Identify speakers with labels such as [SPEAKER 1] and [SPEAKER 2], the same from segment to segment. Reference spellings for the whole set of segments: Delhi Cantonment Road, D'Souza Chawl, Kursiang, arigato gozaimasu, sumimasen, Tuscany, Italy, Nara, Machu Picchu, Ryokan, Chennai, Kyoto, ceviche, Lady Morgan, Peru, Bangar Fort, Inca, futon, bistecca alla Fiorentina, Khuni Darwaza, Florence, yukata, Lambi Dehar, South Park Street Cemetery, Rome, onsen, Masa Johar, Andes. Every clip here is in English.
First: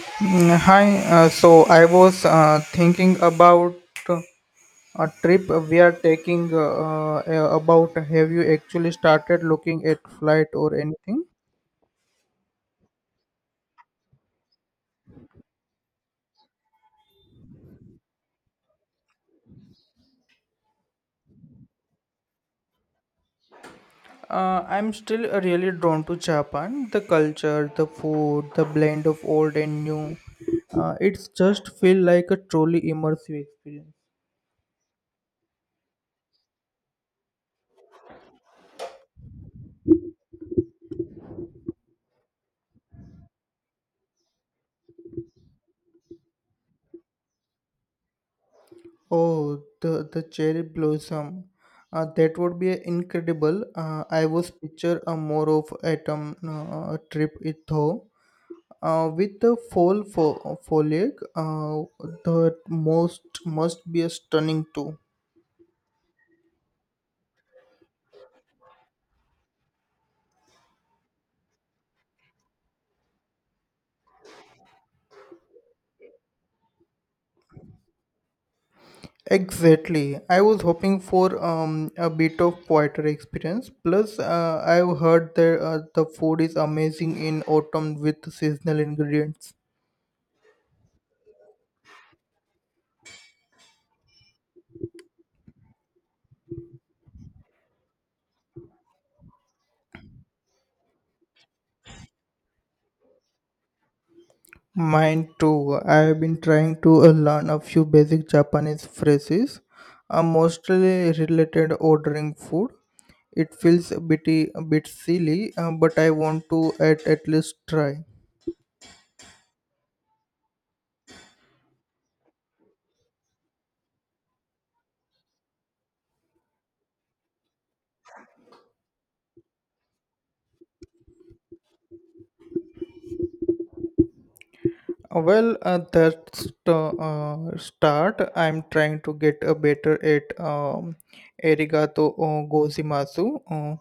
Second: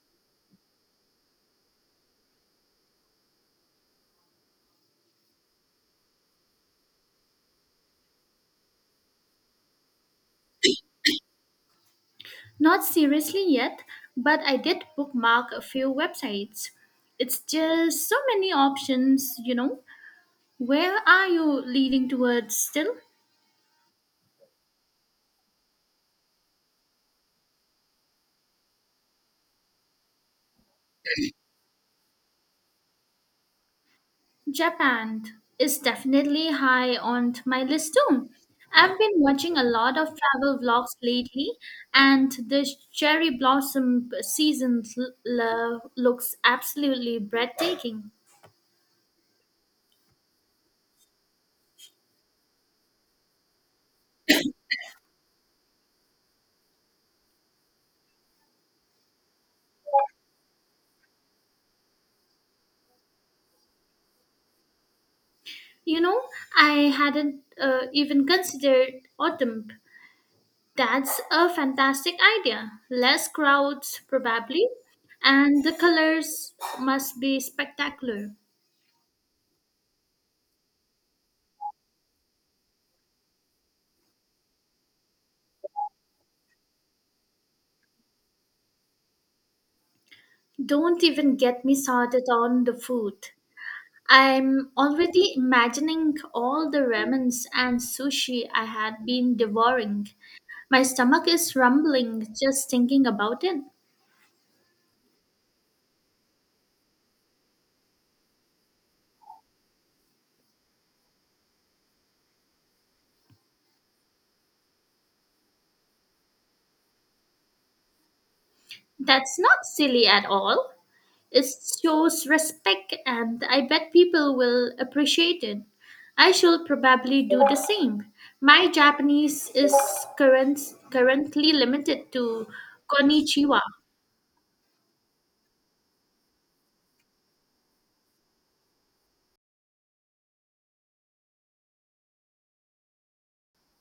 [SPEAKER 1] Hi, so I was thinking about uh, a trip we are taking about have you actually started looking at flight or anything?
[SPEAKER 2] Not seriously yet, but I did bookmark a few websites. It's just so many options, you know. Where are you leaning towards still?
[SPEAKER 1] I'm still really drawn to Japan, the culture, the food, the blend of old and new. It's just feel like a truly immersive experience.
[SPEAKER 2] Japan is definitely high on my list too. I've been watching a lot of travel vlogs lately, and the cherry blossom season looks absolutely breathtaking.
[SPEAKER 1] Oh, the cherry blossom. That would be incredible. I was picture a more of autumn trip it though. With the foliage, the most must be a stunning too.
[SPEAKER 2] You know, I hadn't even considered autumn. That's a fantastic idea. Less crowds, probably, and the colors must be spectacular.
[SPEAKER 1] Exactly. I was hoping for a bit of poetry experience. Plus, I've heard that the food is amazing in autumn with seasonal ingredients.
[SPEAKER 2] Don't even get me started on the food. I'm already imagining all the ramens and sushi I had been devouring. My stomach is rumbling just thinking about it.
[SPEAKER 1] Mine too. I have been trying to learn a few basic Japanese phrases, mostly related ordering food. It feels a bit silly, but I want to at least try.
[SPEAKER 2] That's not silly at all. It shows respect, and I bet people will appreciate it. I shall probably do the same. My Japanese is current, currently limited to konnichiwa.
[SPEAKER 1] Well, that's the start. I'm trying to get a better at arigato gozaimasu.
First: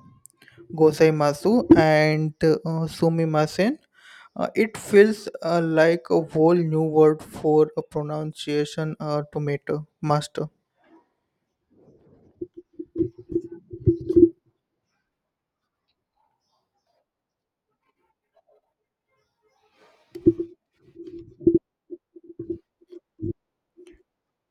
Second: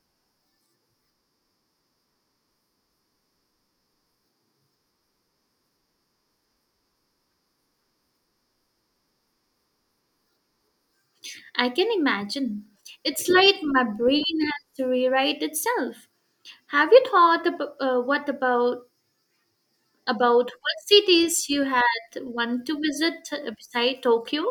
[SPEAKER 1] Gozaimasu and sumimasen. It feels like a whole new word for a pronunciation tomato master.
[SPEAKER 2] I can imagine. It's like my brain has to rewrite itself. Have you thought about what about what cities you had want to visit beside Tokyo?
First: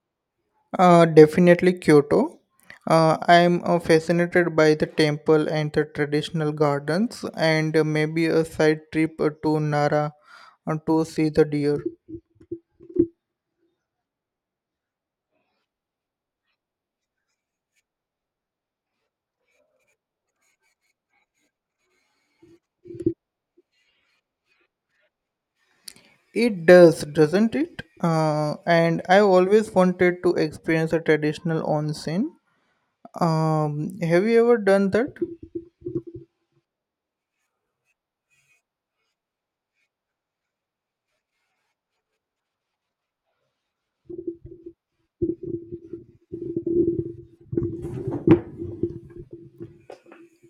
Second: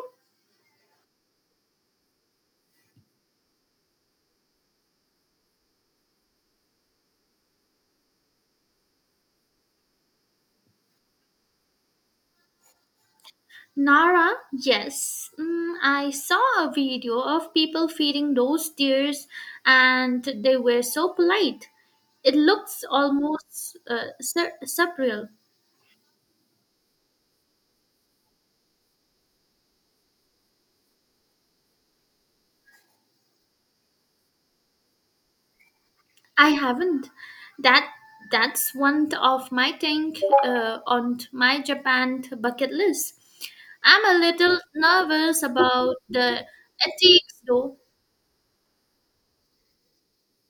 [SPEAKER 1] Definitely Kyoto. I'm fascinated by the temple and the traditional gardens, and maybe a side trip to Nara to see the deer.
[SPEAKER 2] Nara, yes. Mm, I saw a video of people feeding those deers and they were so polite. It looks almost surreal.
[SPEAKER 1] It does, doesn't it? And I always wanted to experience a traditional onsen. Have you ever done that?
[SPEAKER 2] I haven't. That that's one of my thing on my Japan bucket list. I'm a little nervous about the ethics though.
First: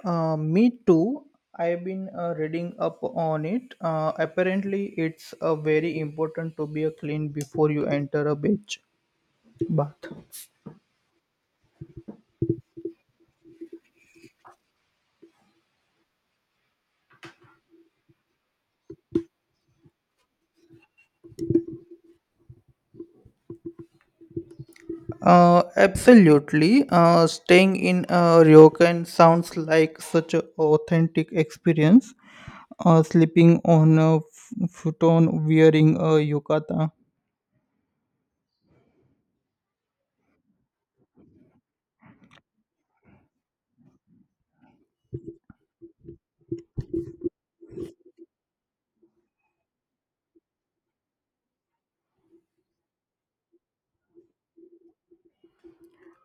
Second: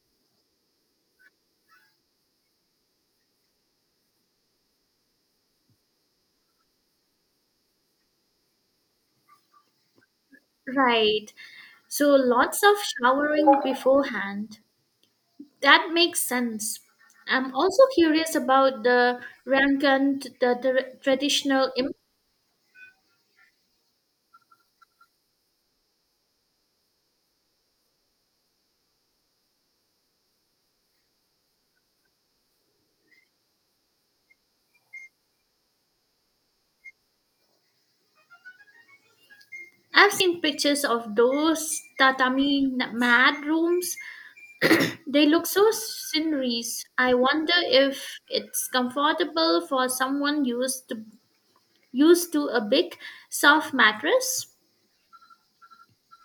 [SPEAKER 1] Me too. I've been reading up on it. Apparently, it's very important to be a clean before you enter a beach bath.
[SPEAKER 2] Right. So lots of showering beforehand. That makes sense. I'm also curious about the Rankan, the, traditional. Im-
[SPEAKER 1] Absolutely. Staying in Ryokan sounds like such an authentic experience. Sleeping on a futon wearing a yukata.
[SPEAKER 2] I've seen pictures of those tatami mat rooms. They look so sceneries. I wonder if it's comfortable for someone used to a big soft mattress.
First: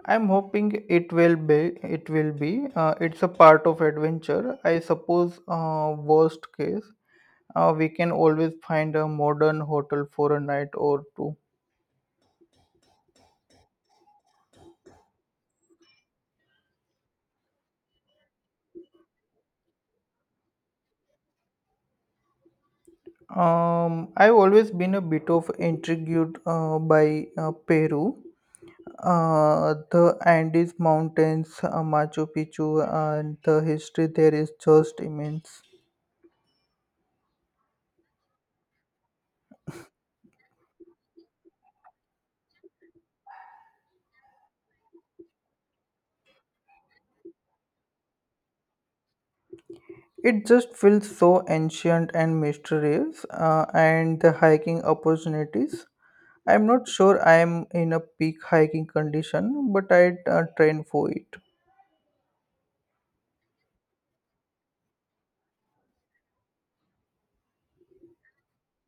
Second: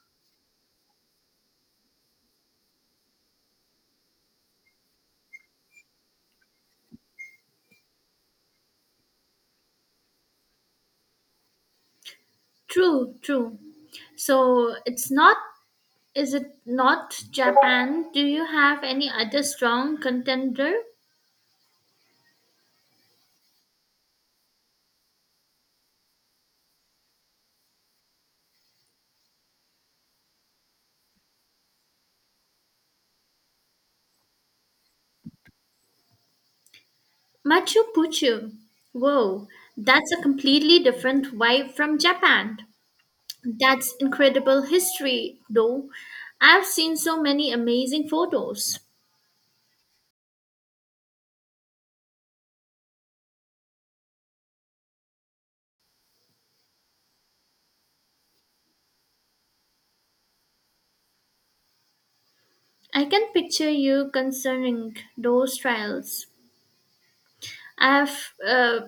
[SPEAKER 1] I'm hoping it will be. It will be. It's a part of adventure. I suppose. Worst case, we can always find a modern hotel for a night or two.
[SPEAKER 2] True, true. So it's not. Is it not Japan? Do you have any other strong contender?
[SPEAKER 1] I've always been a bit of intrigued by Peru, the Andes Mountains, Machu Picchu, and the history there is just immense.
[SPEAKER 2] Machu Picchu. Whoa, that's a completely different vibe from Japan. That's incredible history, though. I've seen so many amazing photos.
[SPEAKER 1] It just feels so ancient and mysterious, and the hiking opportunities. I'm not sure I am in a peak hiking condition, but I train for it.
[SPEAKER 2] I can picture you concerning those trials. I've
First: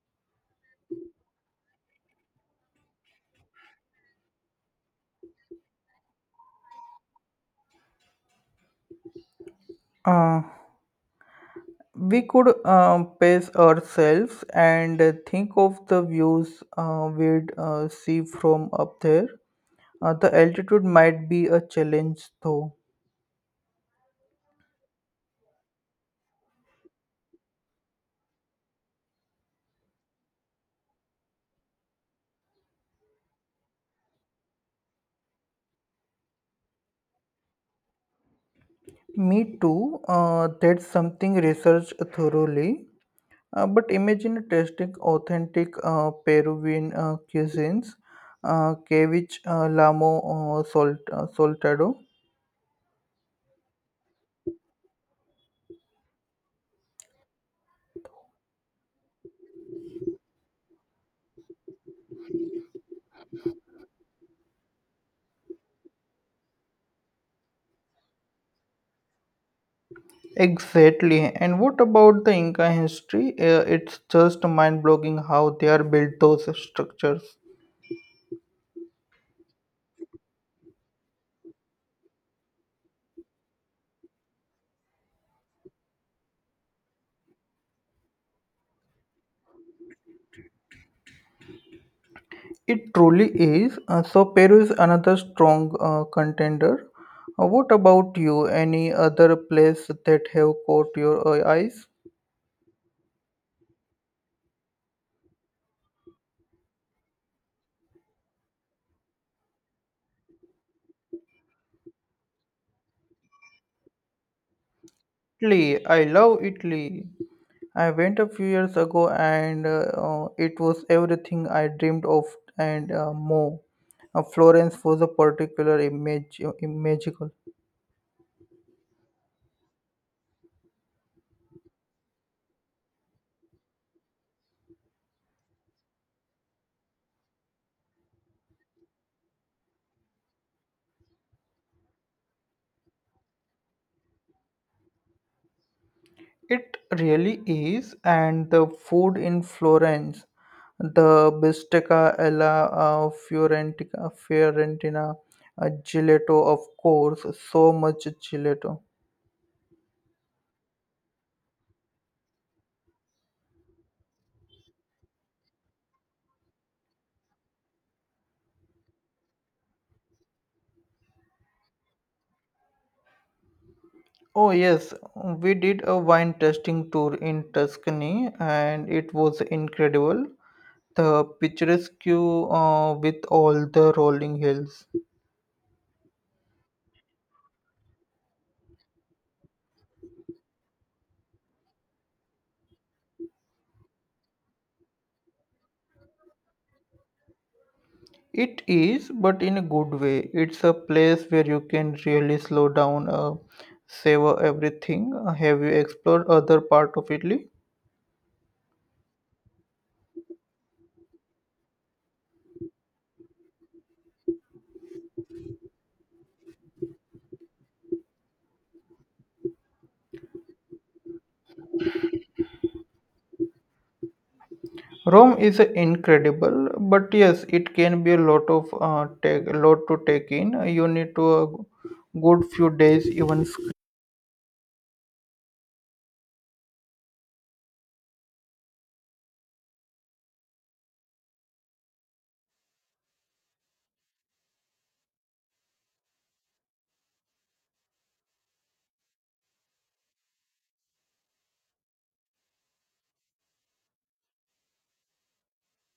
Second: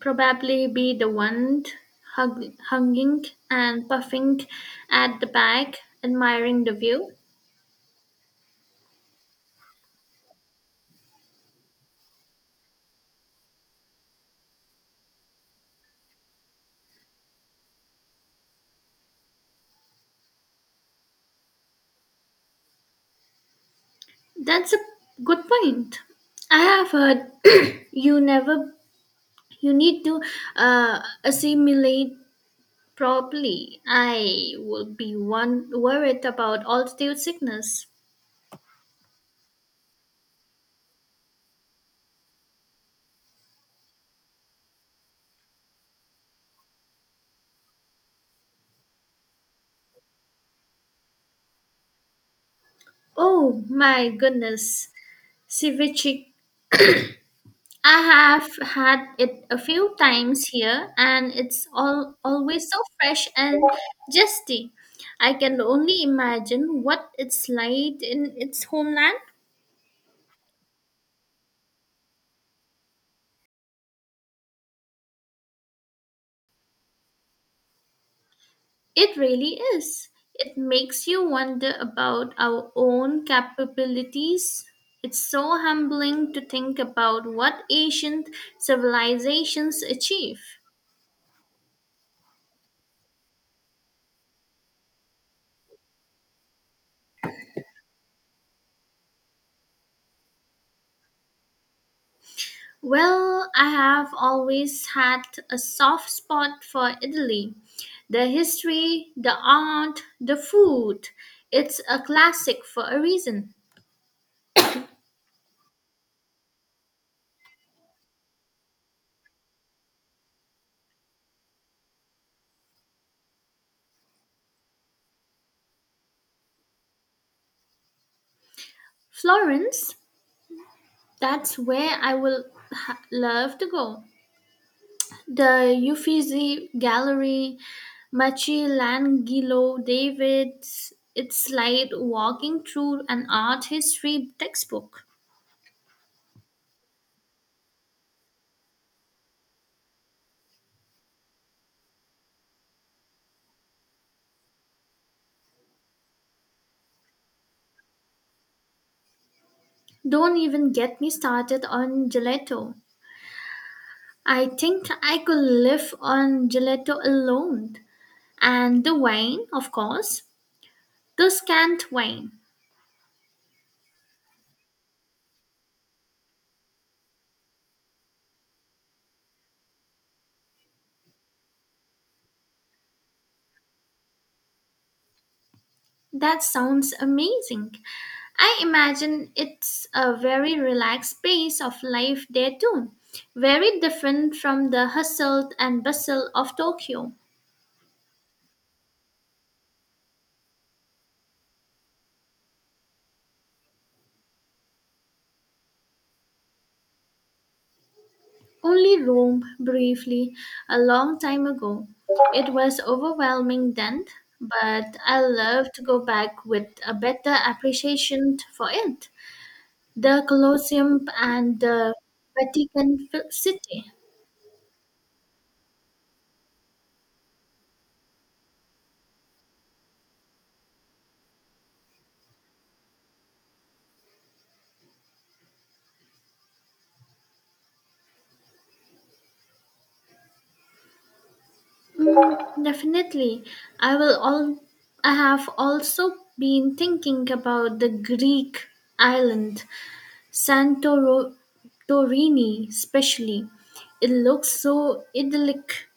[SPEAKER 2] probably be the one hugging and puffing at the back, admiring the view.
[SPEAKER 1] Uh, we could pace ourselves and think of the views we'd see from up there. The altitude might be a challenge, though.
[SPEAKER 2] That's a good point. I have heard you never you need to assimilate properly. I would be one worried about altitude sickness.
[SPEAKER 1] Me too. That's something researched thoroughly. But imagine tasting authentic Peruvian cuisines, ceviche, lamo, soltado.
[SPEAKER 2] Oh my goodness, ceviche. I have had it a few times here, and it's all always so fresh and zesty. I can only imagine what it's like in its homeland.
[SPEAKER 1] Exactly. And what about the Inca history? It's just mind-blowing how they are built those structures.
[SPEAKER 2] It really is. It makes you wonder about our own capabilities. It's so humbling to think about what ancient civilizations achieve.
[SPEAKER 1] It truly is. So Peru is another strong contender. What about you? Any other place that have caught your eyes?
[SPEAKER 2] Well, I have always had a soft spot for Italy. The history, the art, the food. It's a classic for a reason.
[SPEAKER 1] Italy. I love Italy. I went a few years ago and it was everything I dreamed of and more. Florence was a particular image, magical.
[SPEAKER 2] Florence, that's where I will love to go. The Uffizi Gallery, Michelangelo David's. It's like walking through an art history textbook.
[SPEAKER 1] It really is, and the food in Florence, the bistecca alla Fiorentina, gelato, of course, so much gelato.
[SPEAKER 2] Don't even get me started on gelato. I think I could live on gelato alone. And the wine, of course, the scant wine.
[SPEAKER 1] Oh yes, we did a wine tasting tour in Tuscany, and it was incredible. The picturesque with all the rolling hills.
[SPEAKER 2] That sounds amazing. I imagine it's a very relaxed pace of life there too, very different from the hustle and bustle of Tokyo.
[SPEAKER 1] It is, but in a good way. It's a place where you can really slow down, savor everything. Have you explored other part of Italy?
[SPEAKER 2] Only Rome briefly a long time ago. It was overwhelming then, but I love to go back with a better appreciation for it. The Colosseum and the Vatican City.
[SPEAKER 1] Rome is incredible, but yes, it can be a lot of lot to take in. You need to a good few days, even
[SPEAKER 2] Mm, definitely. I will all I have also been thinking about the Greek island Santorini especially. It looks so idyllic